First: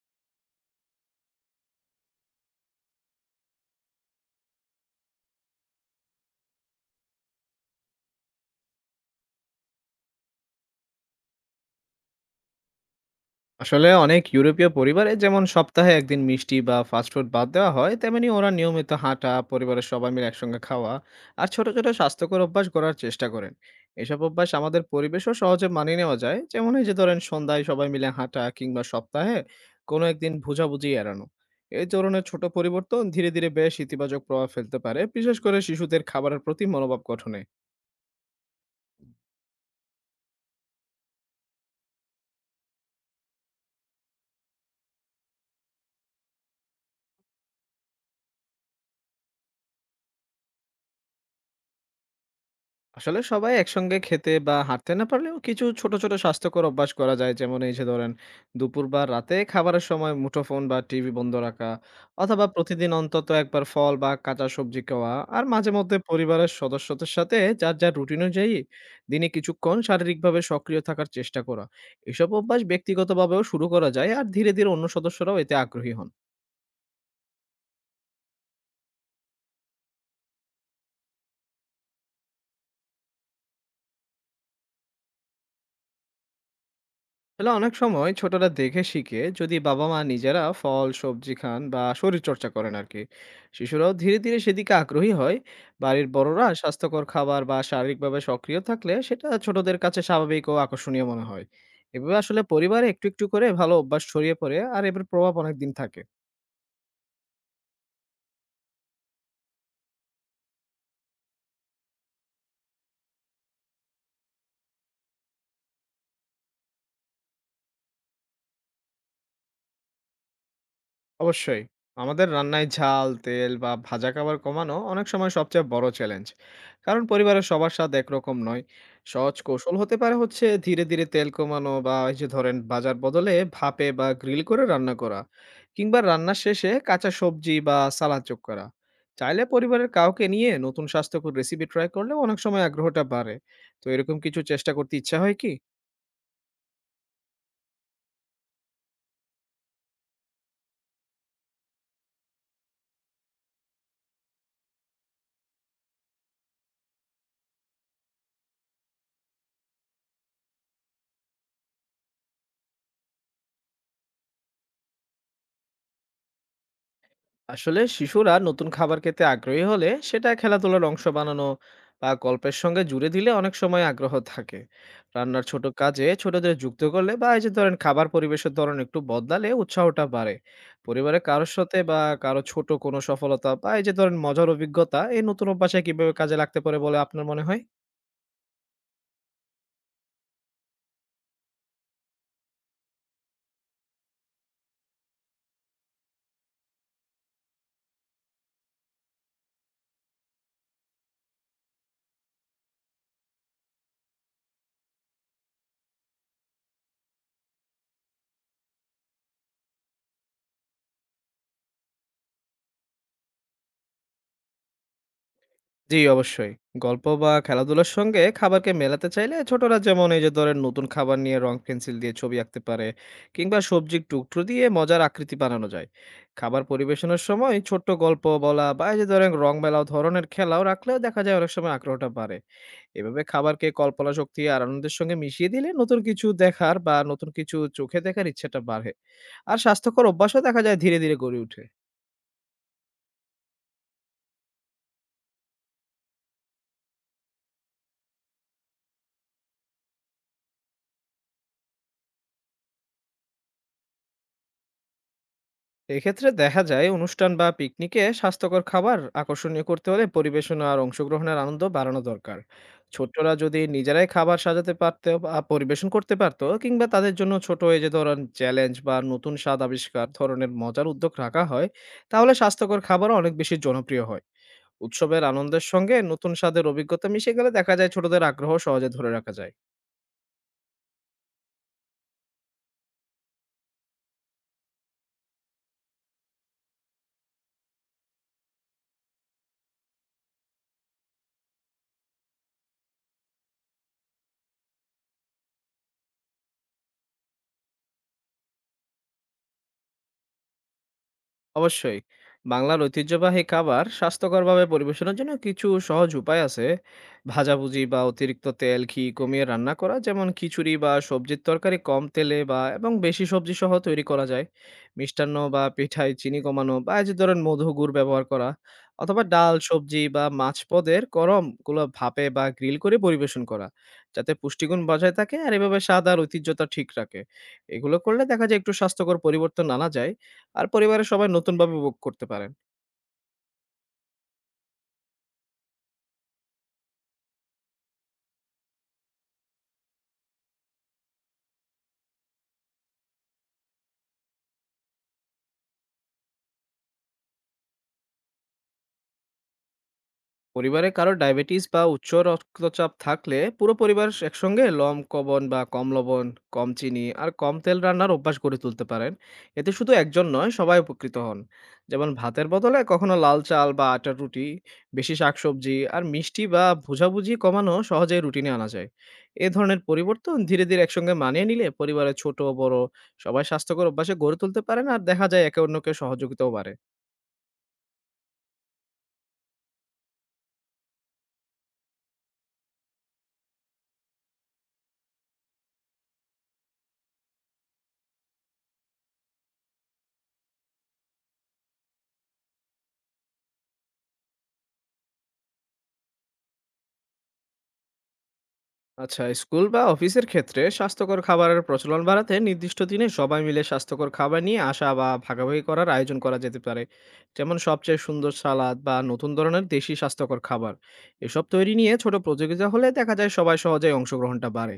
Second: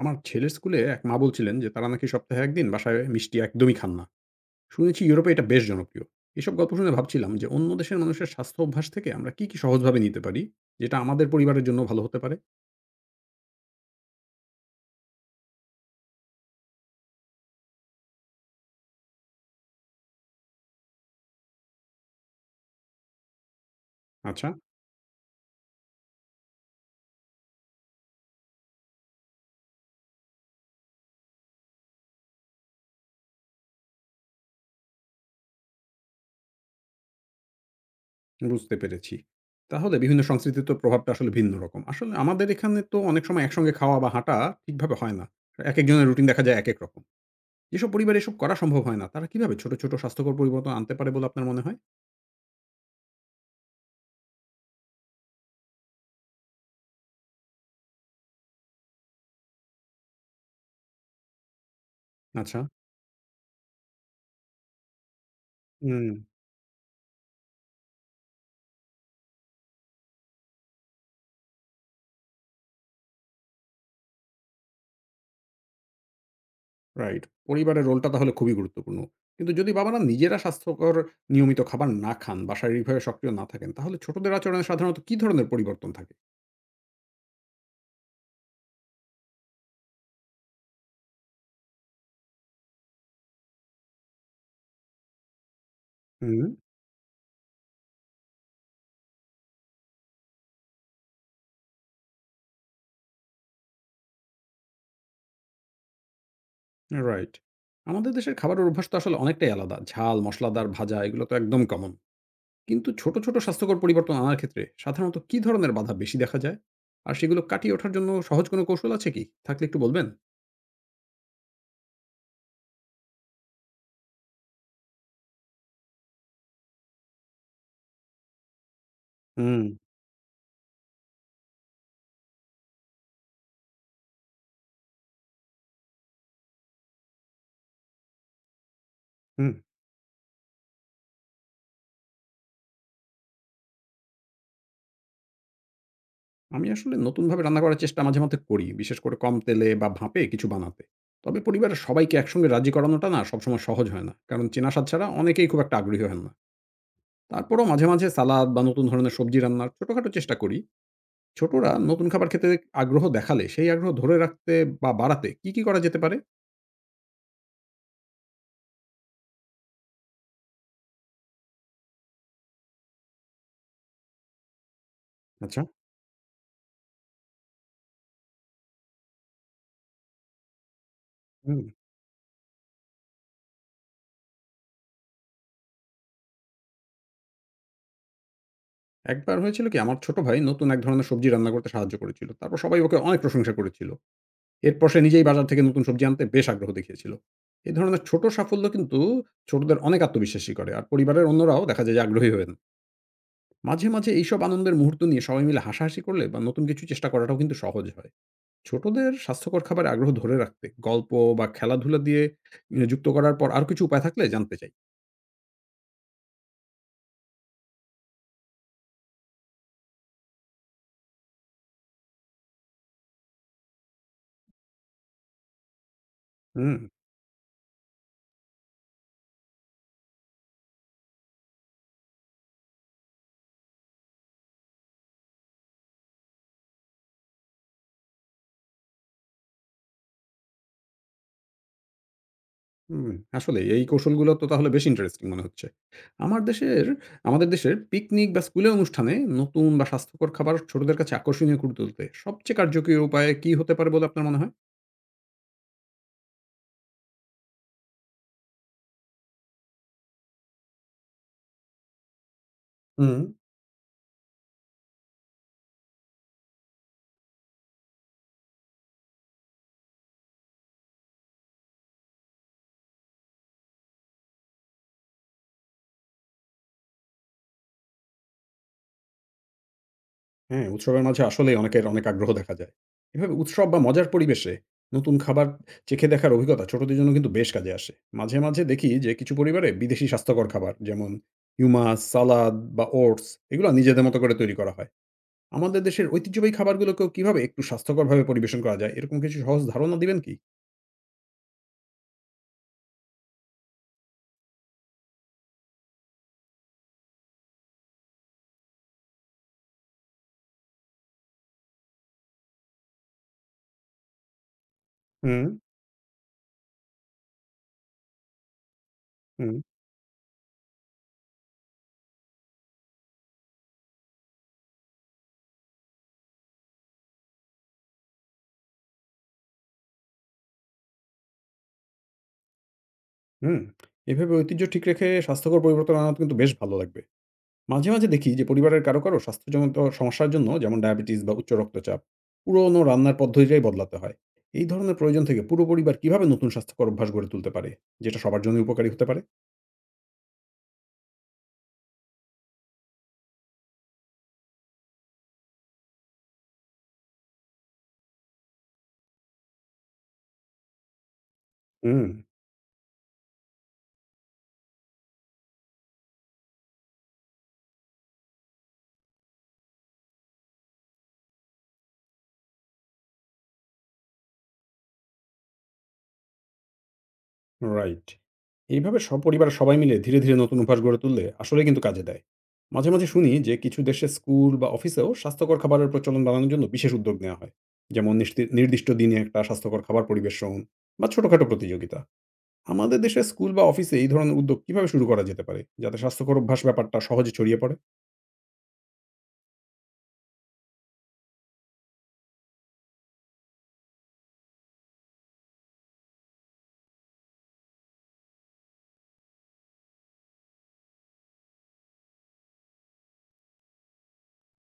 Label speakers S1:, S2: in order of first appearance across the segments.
S1: আমার ছেলের স্কুলে এক মা বলছিলেন যে তারা নাকি সপ্তাহে একদিন বাসায় মিষ্টি একদমই খান না। শুনেছি ইউরোপে এটা বেশ জনপ্রিয়। এসব গল্প শুনে ভাবছিলাম যে অন্য দেশের মানুষের স্বাস্থ্য অভ্যাস থেকে আমরা কি কি সহজভাবে নিতে পারি, যেটা আমাদের পরিবারের জন্য ভালো হতে পারে।
S2: আসলে অনেক ইউরোপীয় পরিবারে যেমন সপ্তাহে একদিন মিষ্টি বা ফাস্টফুড বাদ দেওয়া হয়, তেমনি ওরা নিয়মিত হাঁটা, পরিবারের সবাই মিলে একসঙ্গে খাওয়া আর ছোট ছোট স্বাস্থ্যকর অভ্যাস গড়ার চেষ্টা করেন। এসব
S1: আচ্ছা,
S2: অভ্যাস আমাদের পরিবেশও সহজে মানিয়ে নেওয়া যায়, যেমন এই যে ধরেন সন্ধ্যায় সবাই মিলে হাঁটা কিংবা সপ্তাহে কোনো একদিন বোঝাবুঝি এড়ানো। এই ধরনের ছোট পরিবর্তন ধীরে ধীরে বেশ ইতিবাচক প্রভাব ফেলতে পারে, বিশেষ করে শিশুদের খাবারের প্রতি মনোভাব গঠনে।
S1: বুঝতে পেরেছি। তাহলে বিভিন্ন সংস্কৃতির তো প্রভাবটা আসলে ভিন্ন রকম। আসলে আমাদের এখানে তো অনেক সময় একসঙ্গে খাওয়া বা হাঁটা ঠিকভাবে হয় না। এক একজনের রুটিন দেখা যায় এক এক রকম। যেসব পরিবারে এসব করা সম্ভব হয় না তারা কিভাবে ছোট ছোট স্বাস্থ্যকর পরিবর্তন আনতে পারে বলে আপনার মনে হয়?
S2: আসলে সবাই একসঙ্গে খেতে বা হাঁটতে না পারলেও কিছু ছোট ছোট স্বাস্থ্যকর অভ্যাস করা যায়, যেমন এই যে ধরেন দুপুর বা রাতে খাবারের সময় মুঠোফোন বা টিভি বন্ধ রাখা, অথবা
S1: আচ্ছা।
S2: প্রতিদিন অন্তত একবার ফল বা কাঁচা সবজি খাওয়া, আর মাঝে মধ্যে
S1: হুম।
S2: পরিবারের সদস্যদের সাথে যার যার রুটিন অনুযায়ী দিনে কিছুক্ষণ শারীরিকভাবে সক্রিয় থাকার চেষ্টা করা। এসব অভ্যাস ব্যক্তিগতভাবেও শুরু করা যায়, আর ধীরে ধীরে অন্য সদস্যরাও এতে আগ্রহী হন।
S1: রাইট। পরিবারের রোলটা তাহলে খুবই গুরুত্বপূর্ণ। কিন্তু যদি বাবারা নিজেরা স্বাস্থ্যকর নিয়মিত খাবার না খান বা শারীরিকভাবে সক্রিয় না থাকেন, তাহলে ছোটদের আচরণে সাধারণত কী ধরনের পরিবর্তন থাকে?
S2: আসলে অনেক সময় ছোটরা দেখে শিখে, যদি বাবা মা নিজেরা ফল সবজি খান বা শরীর চর্চা করেন আর কি, শিশুরাও ধীরে ধীরে সেদিকে আগ্রহী হয়। বাড়ির
S1: হুম।
S2: বড়রা স্বাস্থ্যকর খাবার বা শারীরিকভাবে সক্রিয় থাকলে সেটা ছোটদের কাছে স্বাভাবিক ও আকর্ষণীয় মনে হয়। এভাবে আসলে পরিবারে একটু একটু করে ভালো অভ্যাস ছড়িয়ে পড়ে, আর এর প্রভাব অনেক দিন থাকে।
S1: রাইট। আমাদের দেশের খাবারের অভ্যাস তো আসলে অনেকটাই আলাদা। ঝাল, মসলাদার, ভাজা এগুলো তো একদম কমন। কিন্তু ছোট, ছোট স্বাস্থ্যকর পরিবর্তন আনার ক্ষেত্রে সাধারণত কী ধরনের বাধা বেশি দেখা যায়? আর সেগুলো কাটিয়ে ওঠার জন্য সহজ কোনো কৌশল আছে কি? থাকলে একটু বলবেন?
S2: অবশ্যই। আমাদের রান্নায় ঝাল, তেল বা ভাজা খাবার কমানো অনেক সময় সবচেয়ে বড় চ্যালেঞ্জ। কারণ পরিবারের সবার স্বাদ একরকম নয়। সহজ
S1: হুম,
S2: কৌশল হতে পারে হচ্ছে ধীরে, ধীরে তেল কমানো, বা এই যে ধরেন ভাজার বদলে ভাপে বা গ্রিল করে রান্না করা। কিংবা রান্নার শেষে কাঁচা সবজি বা সালাদ যোগ করা। চাইলে
S1: হুম।
S2: পরিবারের কাউকে নিয়ে নতুন স্বাস্থ্যকর রেসিপি ট্রাই করলেও অনেক সময় আগ্রহটা বাড়ে। তো এরকম কিছু চেষ্টা করতে ইচ্ছা হয় কি?
S1: আমি আসলে নতুনভাবে রান্না করার চেষ্টা মাঝে মধ্যে করি। বিশেষ করে কম তেলে বা ভাপে কিছু বানাতে। তবে পরিবারের সবাইকে একসঙ্গে রাজি করানোটা না সবসময় সহজ হয় না। কারণ চেনা স্বাদ ছাড়া অনেকেই খুব একটা আগ্রহী হন না। তারপরেও মাঝে, মাঝে সালাদ বা নতুন ধরনের সবজি রান্নার ছোটখাটো চেষ্টা করি। ছোটরা নতুন খাবার খেতে আগ্রহ দেখালে সেই আগ্রহ ধরে রাখতে বা বাড়াতে কি, কি করা যেতে পারে?
S2: আসলে শিশুরা নতুন খাবার খেতে আগ্রহী হলে সেটা খেলাধুলার অংশ বানানো বা গল্পের সঙ্গে জুড়ে দিলে অনেক সময় আগ্রহ থাকে। রান্নার
S1: আচ্ছা।
S2: ছোট কাজে ছোটদের যুক্ত করলে বা এই যে ধরেন খাবার পরিবেশের ধরন একটু বদলালে উৎসাহটা বাড়ে। পরিবারে কারোর
S1: হুম।
S2: সাথে বা কারো ছোট কোনো সফলতা বা এই যে ধরেন মজার অভিজ্ঞতা এই নতুন অভ্যাসে কিভাবে কাজে লাগতে পারে বলে আপনার মনে হয়?
S1: একবার হয়েছিল কি আমার ছোট ভাই নতুন এক ধরনের সবজি রান্না করতে সাহায্য করেছিল। তারপর সবাই ওকে অনেক প্রশংসা করেছিল। এরপর সে নিজেই বাজার থেকে নতুন সবজি আনতে বেশ আগ্রহ দেখিয়েছিল। এ ধরনের ছোট সাফল্য কিন্তু ছোটদের অনেক আত্মবিশ্বাসী করে। আর পরিবারের অন্যরাও দেখা যায় যে আগ্রহী হন। মাঝে, মাঝে এইসব আনন্দের মুহূর্ত নিয়ে সবাই মিলে হাসাহাসি করলে বা নতুন কিছু চেষ্টা করাটাও কিন্তু সহজ হয়। ছোটদের স্বাস্থ্যকর খাবারে আগ্রহ ধরে রাখতে গল্প বা খেলাধুলা দিয়ে যুক্ত করার পর আরো কিছু উপায় থাকলে জানতে চাই।
S2: জি, অবশ্যই। গল্প বা খেলাধুলার সঙ্গে খাবারকে মেলাতে চাইলে ছোটরা যেমন এই যে ধরেন নতুন খাবার নিয়ে রং পেন্সিল দিয়ে ছবি আঁকতে পারে, কিংবা সবজির টুকরো দিয়ে মজার আকৃতি বানানো যায়। খাবার
S1: হুম।
S2: পরিবেশনের সময় ছোট্ট গল্প বলা বা এই যে ধরেন রং মেলাও ধরনের খেলাও রাখলেও দেখা যায় অনেক সময় আগ্রহটা বাড়ে। এভাবে খাবারকে কল্পনা শক্তি আর আনন্দের সঙ্গে মিশিয়ে দিলে নতুন কিছু দেখার বা নতুন কিছু চোখে দেখার ইচ্ছাটা বাড়ে। আর স্বাস্থ্যকর অভ্যাসও দেখা যায় ধীরে, ধীরে গড়ে ওঠে।
S1: হুম, আসলেই এই কৌশলগুলো তো তাহলে বেশ ইন্টারেস্টিং মনে হচ্ছে। আমার দেশের আমাদের দেশের পিকনিক বা স্কুলের অনুষ্ঠানে নতুন বা স্বাস্থ্যকর খাবার ছোটদের কাছে আকর্ষণীয় করে তুলতে সবচেয়ে কার্যকরী উপায় কি হতে পারে বলে আপনার মনে হয়?
S2: এক্ষেত্রে দেখা যায় অনুষ্ঠান বা পিকনিকে স্বাস্থ্যকর খাবার আকর্ষণীয় করতে হলে পরিবেশনা আর অংশগ্রহণের আনন্দ বাড়ানো দরকার।
S1: হুম।
S2: ছোটরা যদি নিজেরাই খাবার সাজাতে পারতো বা পরিবেশন করতে পারতো, কিংবা তাদের জন্য ছোট এই যে ধরেন চ্যালেঞ্জ বা নতুন স্বাদ আবিষ্কার ধরনের মজার উদ্যোগ রাখা হয়, তাহলে স্বাস্থ্যকর খাবারও অনেক বেশি জনপ্রিয় হয়। উৎসবের আনন্দের সঙ্গে নতুন স্বাদের অভিজ্ঞতা মিশে গেলে দেখা যায় ছোটদের আগ্রহ সহজে ধরে রাখা যায়।
S1: হ্যাঁ, উৎসবের মাঝে আসলেই অনেকের অনেক আগ্রহ দেখা যায়। এভাবে উৎসব বা মজার পরিবেশে নতুন খাবার চেখে দেখার অভিজ্ঞতা ছোটদের জন্য কিন্তু বেশ কাজে আসে। মাঝে, মাঝে দেখি যে কিছু পরিবারে বিদেশি স্বাস্থ্যকর খাবার যেমন হিউমাস, সালাদ বা ওটস এগুলো নিজেদের মতো করে তৈরি করা হয়। আমাদের দেশের ঐতিহ্যবাহী খাবারগুলোকেও কিভাবে একটু স্বাস্থ্যকরভাবে পরিবেশন করা যায়, এরকম কিছু সহজ ধারণা দিবেন কি?
S2: অবশ্যই। বাংলার ঐতিহ্যবাহী খাবার স্বাস্থ্যকরভাবে পরিবেশনের জন্য কিছু সহজ উপায় আছে। ভাজাভুজি বা অতিরিক্ত তেল, ঘি কমিয়ে রান্না করা, যেমন খিচুড়ি বা সবজির তরকারি কম তেলে বা এবং বেশি সবজি সহ তৈরি করা যায়। মিষ্টান্ন
S1: হুম,
S2: বা পিঠায় চিনি কমানো বা এই যে ধরেন মধু, গুড় ব্যবহার করা, অথবা ডাল,
S1: হুম,
S2: সবজি বা মাছ পদের গরম গুলো ভাপে বা গ্রিল করে পরিবেশন করা, যাতে পুষ্টিগুণ বজায় থাকে আর এভাবে স্বাদ আর ঐতিহ্যতা ঠিক রাখে। এগুলো করলে দেখা যায় একটু স্বাস্থ্যকর পরিবর্তন আনা যায়। আর পরিবারের সবাই নতুনভাবে ভোগ করতে পারেন।
S1: হুম। এভাবে ঐতিহ্য ঠিক রেখে স্বাস্থ্যকর পরিবর্তন আনা কিন্তু বেশ ভালো লাগবে। মাঝে, মাঝে দেখি যে পরিবারের কারো, কারো স্বাস্থ্যজনিত সমস্যার জন্য যেমন ডায়াবেটিস বা উচ্চ রক্তচাপ, পুরনো রান্নার পদ্ধতিটাই বদলাতে হয়। এই ধরনের প্রয়োজন থেকে পুরো পরিবার কিভাবে নতুন স্বাস্থ্যকর অভ্যাস গড়ে তুলতে পারে, যেটা সবার জন্যই উপকারী হতে পারে?
S2: পরিবারে কারো ডায়াবেটিস বা উচ্চ রক্তচাপ থাকলে পুরো পরিবার একসঙ্গে লম কবন বা কম লবণ, কম চিনি আর কম তেল রান্নার অভ্যাস গড়ে তুলতে পারেন। এতে শুধু একজন নয়, সবাই উপকৃত হন।
S1: হুম।
S2: যেমন ভাতের বদলে কখনো লাল চাল বা আটার রুটি, বেশি শাকসবজি আর মিষ্টি বা ভুজাভুজি কমানো সহজেই রুটিনে আনা যায়। এ ধরনের পরিবর্তন ধীরে ধীরে একসঙ্গে মানিয়ে নিলে পরিবারের ছোট বড় সবাই স্বাস্থ্যকর অভ্যাসে গড়ে তুলতে পারেন, আর দেখা যায় একে অন্যকে সহযোগিতাও বাড়ে।
S1: রাইট। এইভাবে সপরিবার সবাই মিলে ধীরে, ধীরে নতুন অভ্যাস গড়ে তুললে আসলেই কিন্তু কাজে দেয়। মাঝে, মাঝে শুনি যে কিছু দেশে স্কুল বা অফিসেও স্বাস্থ্যকর খাবারের প্রচলন বাড়ানোর জন্য বিশেষ উদ্যোগ নেওয়া হয়। যেমন নির্দিষ্ট দিনে একটা স্বাস্থ্যকর খাবার পরিবেশন বা ছোটখাটো প্রতিযোগিতা। আমাদের দেশের স্কুল বা অফিসে এই ধরনের উদ্যোগ কিভাবে শুরু করা যেতে পারে? যাতে স্বাস্থ্যকর অভ্যাস ব্যাপারটা সহজে ছড়িয়ে পড়ে?
S2: আচ্ছা, স্কুল বা অফিসের ক্ষেত্রে স্বাস্থ্যকর খাবারের প্রচলন বাড়াতে নির্দিষ্ট দিনে সবাই মিলে স্বাস্থ্যকর খাবার নিয়ে আসা বা ভাগাভাগি করার আয়োজন করা যেতে পারে, যেমন সবচেয়ে সুন্দর সালাদ বা নতুন ধরনের দেশি স্বাস্থ্যকর খাবার। এসব তৈরি নিয়ে ছোট প্রতিযোগিতা হলে দেখা যায় সবাই সহজেই অংশগ্রহণটা বাড়ে।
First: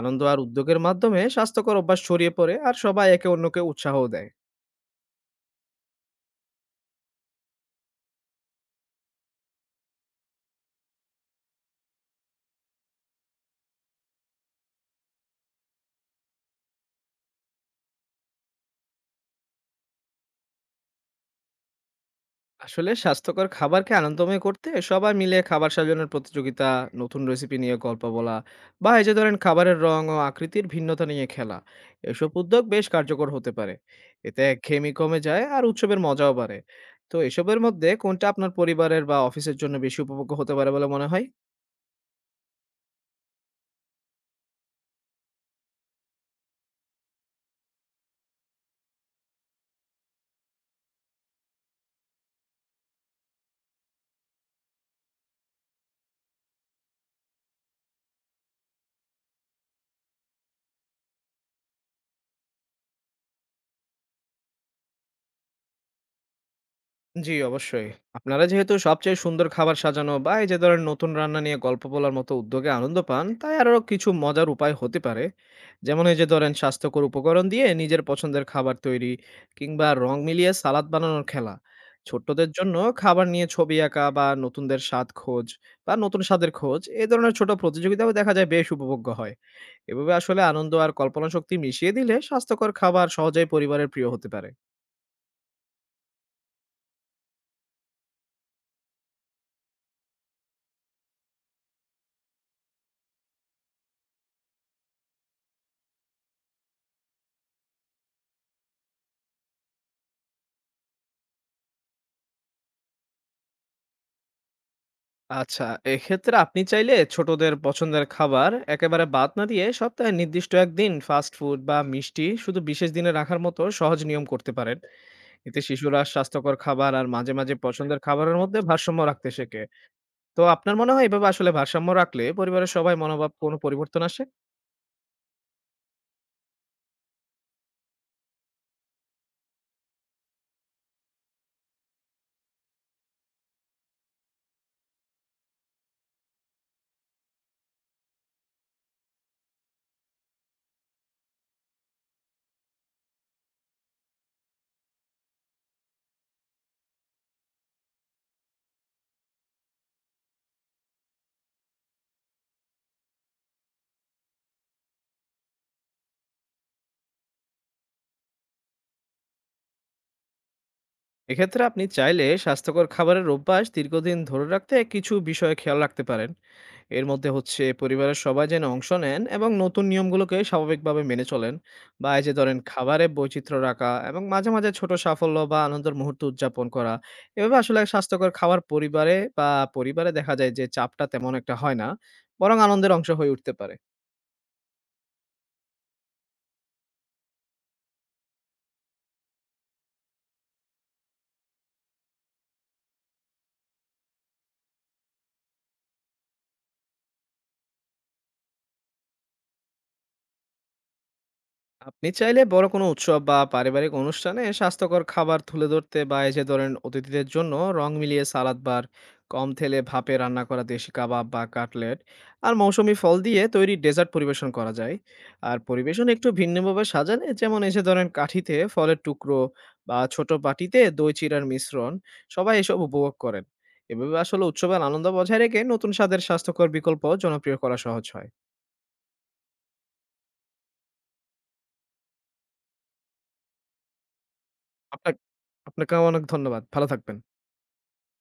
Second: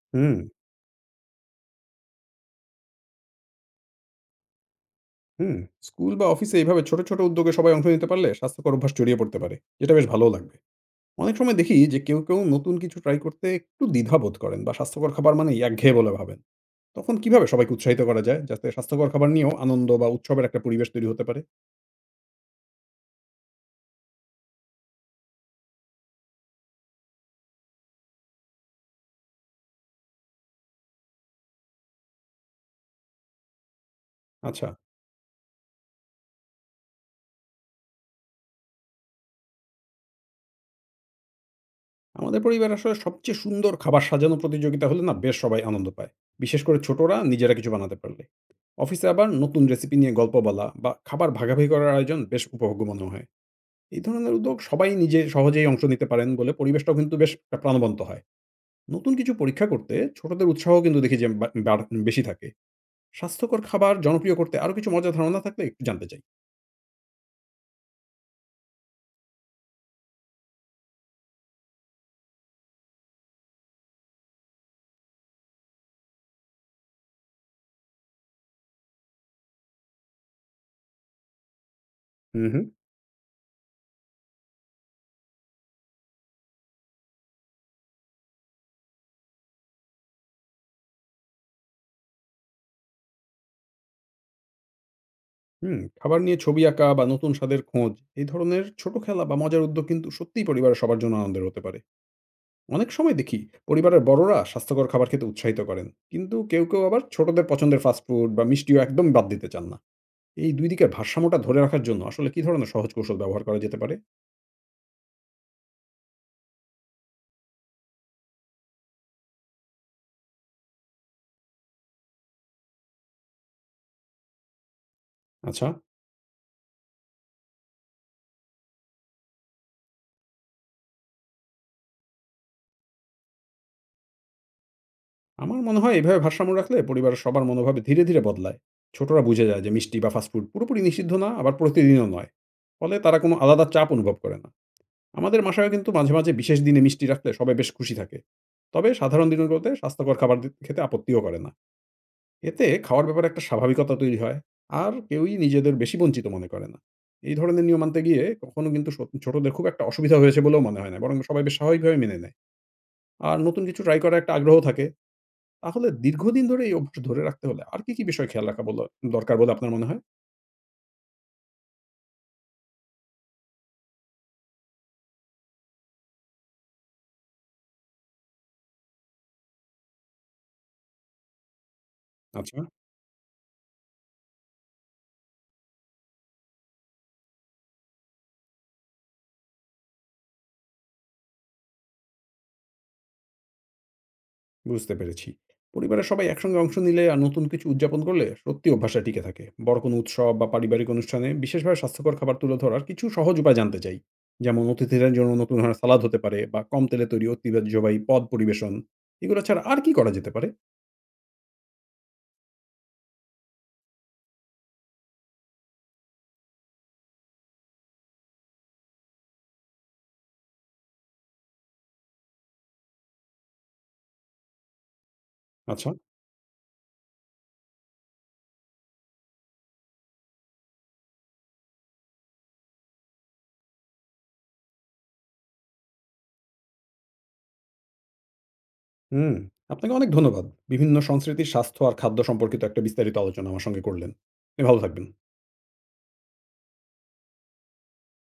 S2: আনন্দ
S1: হুম,
S2: আর উদ্যোগের মাধ্যমে স্বাস্থ্যকর অভ্যাস ছড়িয়ে পড়ে, আর সবাই একে অন্যকে উৎসাহ দেয়।
S1: হুম। স্কুল বা অফিসে এভাবে ছোট, ছোট উদ্যোগে সবাই অংশ নিতে পারলে স্বাস্থ্যকর অভ্যাস ছড়িয়ে পড়তে পারে। যেটা বেশ ভালোও লাগবে। অনেক সময় দেখি যে কেউ, কেউ নতুন কিছু ট্রাই করতে একটু দ্বিধাবোধ করেন বা স্বাস্থ্যকর খাবার মানেই একঘেয়ে বলে ভাবেন। তখন কিভাবে সবাইকে উৎসাহিত করা যায় যাতে স্বাস্থ্যকর খাবার নিয়েও আনন্দ বা উৎসবের একটা পরিবেশ তৈরি হতে পারে?
S2: আসলে স্বাস্থ্যকর খাবারকে আনন্দময় করতে সবাই মিলে খাবার সাজানোর প্রতিযোগিতা, নতুন রেসিপি নিয়ে গল্প বলা, বা এই যে ধরেন খাবারের রং ও আকৃতির ভিন্নতা নিয়ে খেলা, এসব উদ্যোগ বেশ কার্যকর হতে পারে। এতে
S1: আচ্ছা,
S2: একঘেয়েমি কমে যায়, আর উৎসবের মজাও বাড়ে। তো এসবের মধ্যে কোনটা আপনার পরিবারের বা অফিসের জন্য বেশি উপভোগ্য হতে পারে বলে মনে হয়?
S1: আমাদের পরিবারে আসলে সবচেয়ে সুন্দর খাবার সাজানো প্রতিযোগিতা হলে না বেশ সবাই আনন্দ পায়। বিশেষ করে ছোটরা নিজেরা কিছু বানাতে পারলে। অফিসে আবার নতুন রেসিপি নিয়ে গল্প বলা বা খাবার ভাগাভাগি করার আয়োজন বেশ উপভোগ্য মনে হয়। এই ধরনের উদ্যোগ সবাই নিজে সহজেই অংশ নিতে পারেন বলে পরিবেশটাও কিন্তু বেশ একটা প্রাণবন্ত হয়। নতুন কিছু পরীক্ষা করতে ছোটদের উৎসাহ কিন্তু দেখি যে বেশি থাকে। স্বাস্থ্যকর খাবার জনপ্রিয় করতে আরো কিছু মজার ধারণা থাকলে একটু জানতে চাই।
S2: জি, অবশ্যই। আপনারা যেহেতু সবচেয়ে সুন্দর খাবার সাজানো বা এই যে ধরেন নতুন রান্না নিয়ে গল্প বলার মতো উদ্যোগে আনন্দ পান, তাই আরও কিছু মজার উপায় হতে পারে। যেমন এই যে ধরেন স্বাস্থ্যকর উপকরণ দিয়ে নিজের পছন্দের খাবার তৈরি, কিংবা রং মিলিয়ে সালাদ বানানোর খেলা।
S1: হুম,
S2: ছোট্টদের
S1: হুম,
S2: জন্য খাবার নিয়ে ছবি আঁকা বা নতুনদের স্বাদ খোঁজ বা নতুন স্বাদের খোঁজ, এ ধরনের ছোট প্রতিযোগিতাও দেখা যায় বেশ উপভোগ্য হয়। এভাবে আসলে আনন্দ আর কল্পনা শক্তি মিশিয়ে দিলে স্বাস্থ্যকর খাবার সহজেই পরিবারের প্রিয় হতে পারে।
S1: হুম। খাবার নিয়ে ছবি আঁকা বা নতুন স্বাদের খোঁজ, এই ধরনের ছোট খেলা বা মজার উদ্যোগ কিন্তু সত্যিই পরিবারের সবার জন্য আনন্দের হতে পারে। অনেক সময় দেখি পরিবারের বড়রা স্বাস্থ্যকর খাবার খেতে উৎসাহিত করেন, কিন্তু কেউ কেউ আবার ছোটদের পছন্দের ফাস্টফুড বা মিষ্টিও একদম বাদ দিতে চান না। এই দুই দিকের ভারসাম্যটা ধরে রাখার জন্য আসলে কি ধরনের সহজ কৌশল ব্যবহার করা যেতে পারে?
S2: আচ্ছা, এক্ষেত্রে আপনি চাইলে ছোটদের পছন্দের খাবার একেবারে বাদ না দিয়ে সপ্তাহে নির্দিষ্ট একদিন ফাস্ট ফুড বা মিষ্টি শুধু বিশেষ দিনে রাখার মতো সহজ নিয়ম করতে পারেন। এতে
S1: আচ্ছা।
S2: শিশুরা স্বাস্থ্যকর খাবার আর মাঝে, মাঝে পছন্দের খাবারের মধ্যে ভারসাম্য রাখতে শেখে। তো আপনার মনে হয় এভাবে আসলে ভারসাম্য রাখলে পরিবারের সবাই মনোভাব কোনো পরিবর্তন আসে?
S1: আমার মনে হয় এভাবে ভারসাম্য রাখলে পরিবারের সবার মনোভাবে ধীরে ধীরে বদলায়। ছোটরা বুঝে যায় যে মিষ্টি বা ফাস্টফুড পুরোপুরি নিষিদ্ধ না, আবার প্রতিদিনও নয়। ফলে তারা কোনো আলাদা চাপ অনুভব করে না। আমাদের বাসায় কিন্তু মাঝে মাঝে বিশেষ দিনে মিষ্টি রাখলে সবাই বেশ খুশি থাকে। তবে সাধারণ দিনগুলোতে স্বাস্থ্যকর খাবার খেতে আপত্তিও করে না। এতে খাওয়ার ব্যাপারে একটা স্বাভাবিকতা তৈরি হয়। আর কেউই নিজেদের বেশি বঞ্চিত মনে করে না। এই ধরনের নিয়ম মানতে গিয়ে কখনো কিন্তু ছোটদের খুব একটা অসুবিধা হয়েছে বলেও মনে হয় না, বরং সবাই বেশ স্বাভাবিকভাবে মেনে নেয়। আর নতুন কিছু ট্রাই করার একটা আগ্রহ থাকে। তাহলে দীর্ঘদিন ধরে এই অভ্যাস ধরে রাখতে হলে আর কি, কি বিষয় খেয়াল রাখা দরকার বলে আপনার মনে হয়?
S2: এক্ষেত্রে আপনি চাইলে স্বাস্থ্যকর খাবারের অভ্যাস দীর্ঘদিন ধরে রাখতে কিছু বিষয়ে খেয়াল রাখতে পারেন। এর মধ্যে হচ্ছে পরিবারের সবাই যেন অংশ নেন এবং নতুন নিয়মগুলোকে স্বাভাবিকভাবে মেনে চলেন, বা এই যে ধরেন
S1: আচ্ছা,
S2: খাবারে বৈচিত্র্য রাখা এবং মাঝে মাঝে ছোট সাফল্য বা আনন্দের মুহূর্ত উদযাপন করা। এভাবে আসলে স্বাস্থ্যকর খাবার পরিবারে বা পরিবারে দেখা যায় যে চাপটা তেমন একটা হয় না, বরং আনন্দের অংশ হয়ে উঠতে পারে।
S1: বুঝতে পেরেছি। পরিবারের সবাই একসঙ্গে অংশ নিলে আর নতুন কিছু উদযাপন করলে সত্যি অভ্যাসটা টিকে থাকে। বড় কোনো উৎসব বা পারিবারিক অনুষ্ঠানে বিশেষভাবে স্বাস্থ্যকর খাবার তুলে ধরার কিছু সহজ উপায় জানতে চাই। যেমন অতিথিদের জন্য নতুন ধরনের সালাদ হতে পারে বা কম তেলে তৈরি ঐতিহ্যবাহী পদ পরিবেশন। এগুলো ছাড়া আর কি করা যেতে পারে?
S2: আপনি চাইলে বড় কোনো উৎসব বা পারিবারিক অনুষ্ঠানে স্বাস্থ্যকর খাবার তুলে ধরতে বা এই যে ধরেন অতিথিদের জন্য রং মিলিয়ে সালাদ বার, কম তেলে ভাপে রান্না করা দেশি কাবাব বা কাটলেট, আর মৌসুমী ফল দিয়ে তৈরি ডেজার্ট পরিবেশন করা যায়। আর
S1: আচ্ছা,
S2: পরিবেশন একটু ভিন্নভাবে সাজালে, যেমন এসে ধরেন কাঠিতে ফলের টুকরো বা ছোট বাটিতে দই চিড়ার মিশ্রণ, সবাই এসব উপভোগ করেন। এভাবে আসলে উৎসবের আনন্দ বজায় রেখে নতুন স্বাদের স্বাস্থ্যকর বিকল্প জনপ্রিয় করা সহজ হয়।
S1: হুম। আপনাকে অনেক ধন্যবাদ। বিভিন্ন সংস্কৃতির স্বাস্থ্য আর খাদ্য সম্পর্কিত একটা বিস্তারিত আলোচনা আমার সঙ্গে করলেন। আপনি ভালো থাকবেন।
S2: আপনাকে আপনাকে অনেক ধন্যবাদ। ভালো থাকবেন।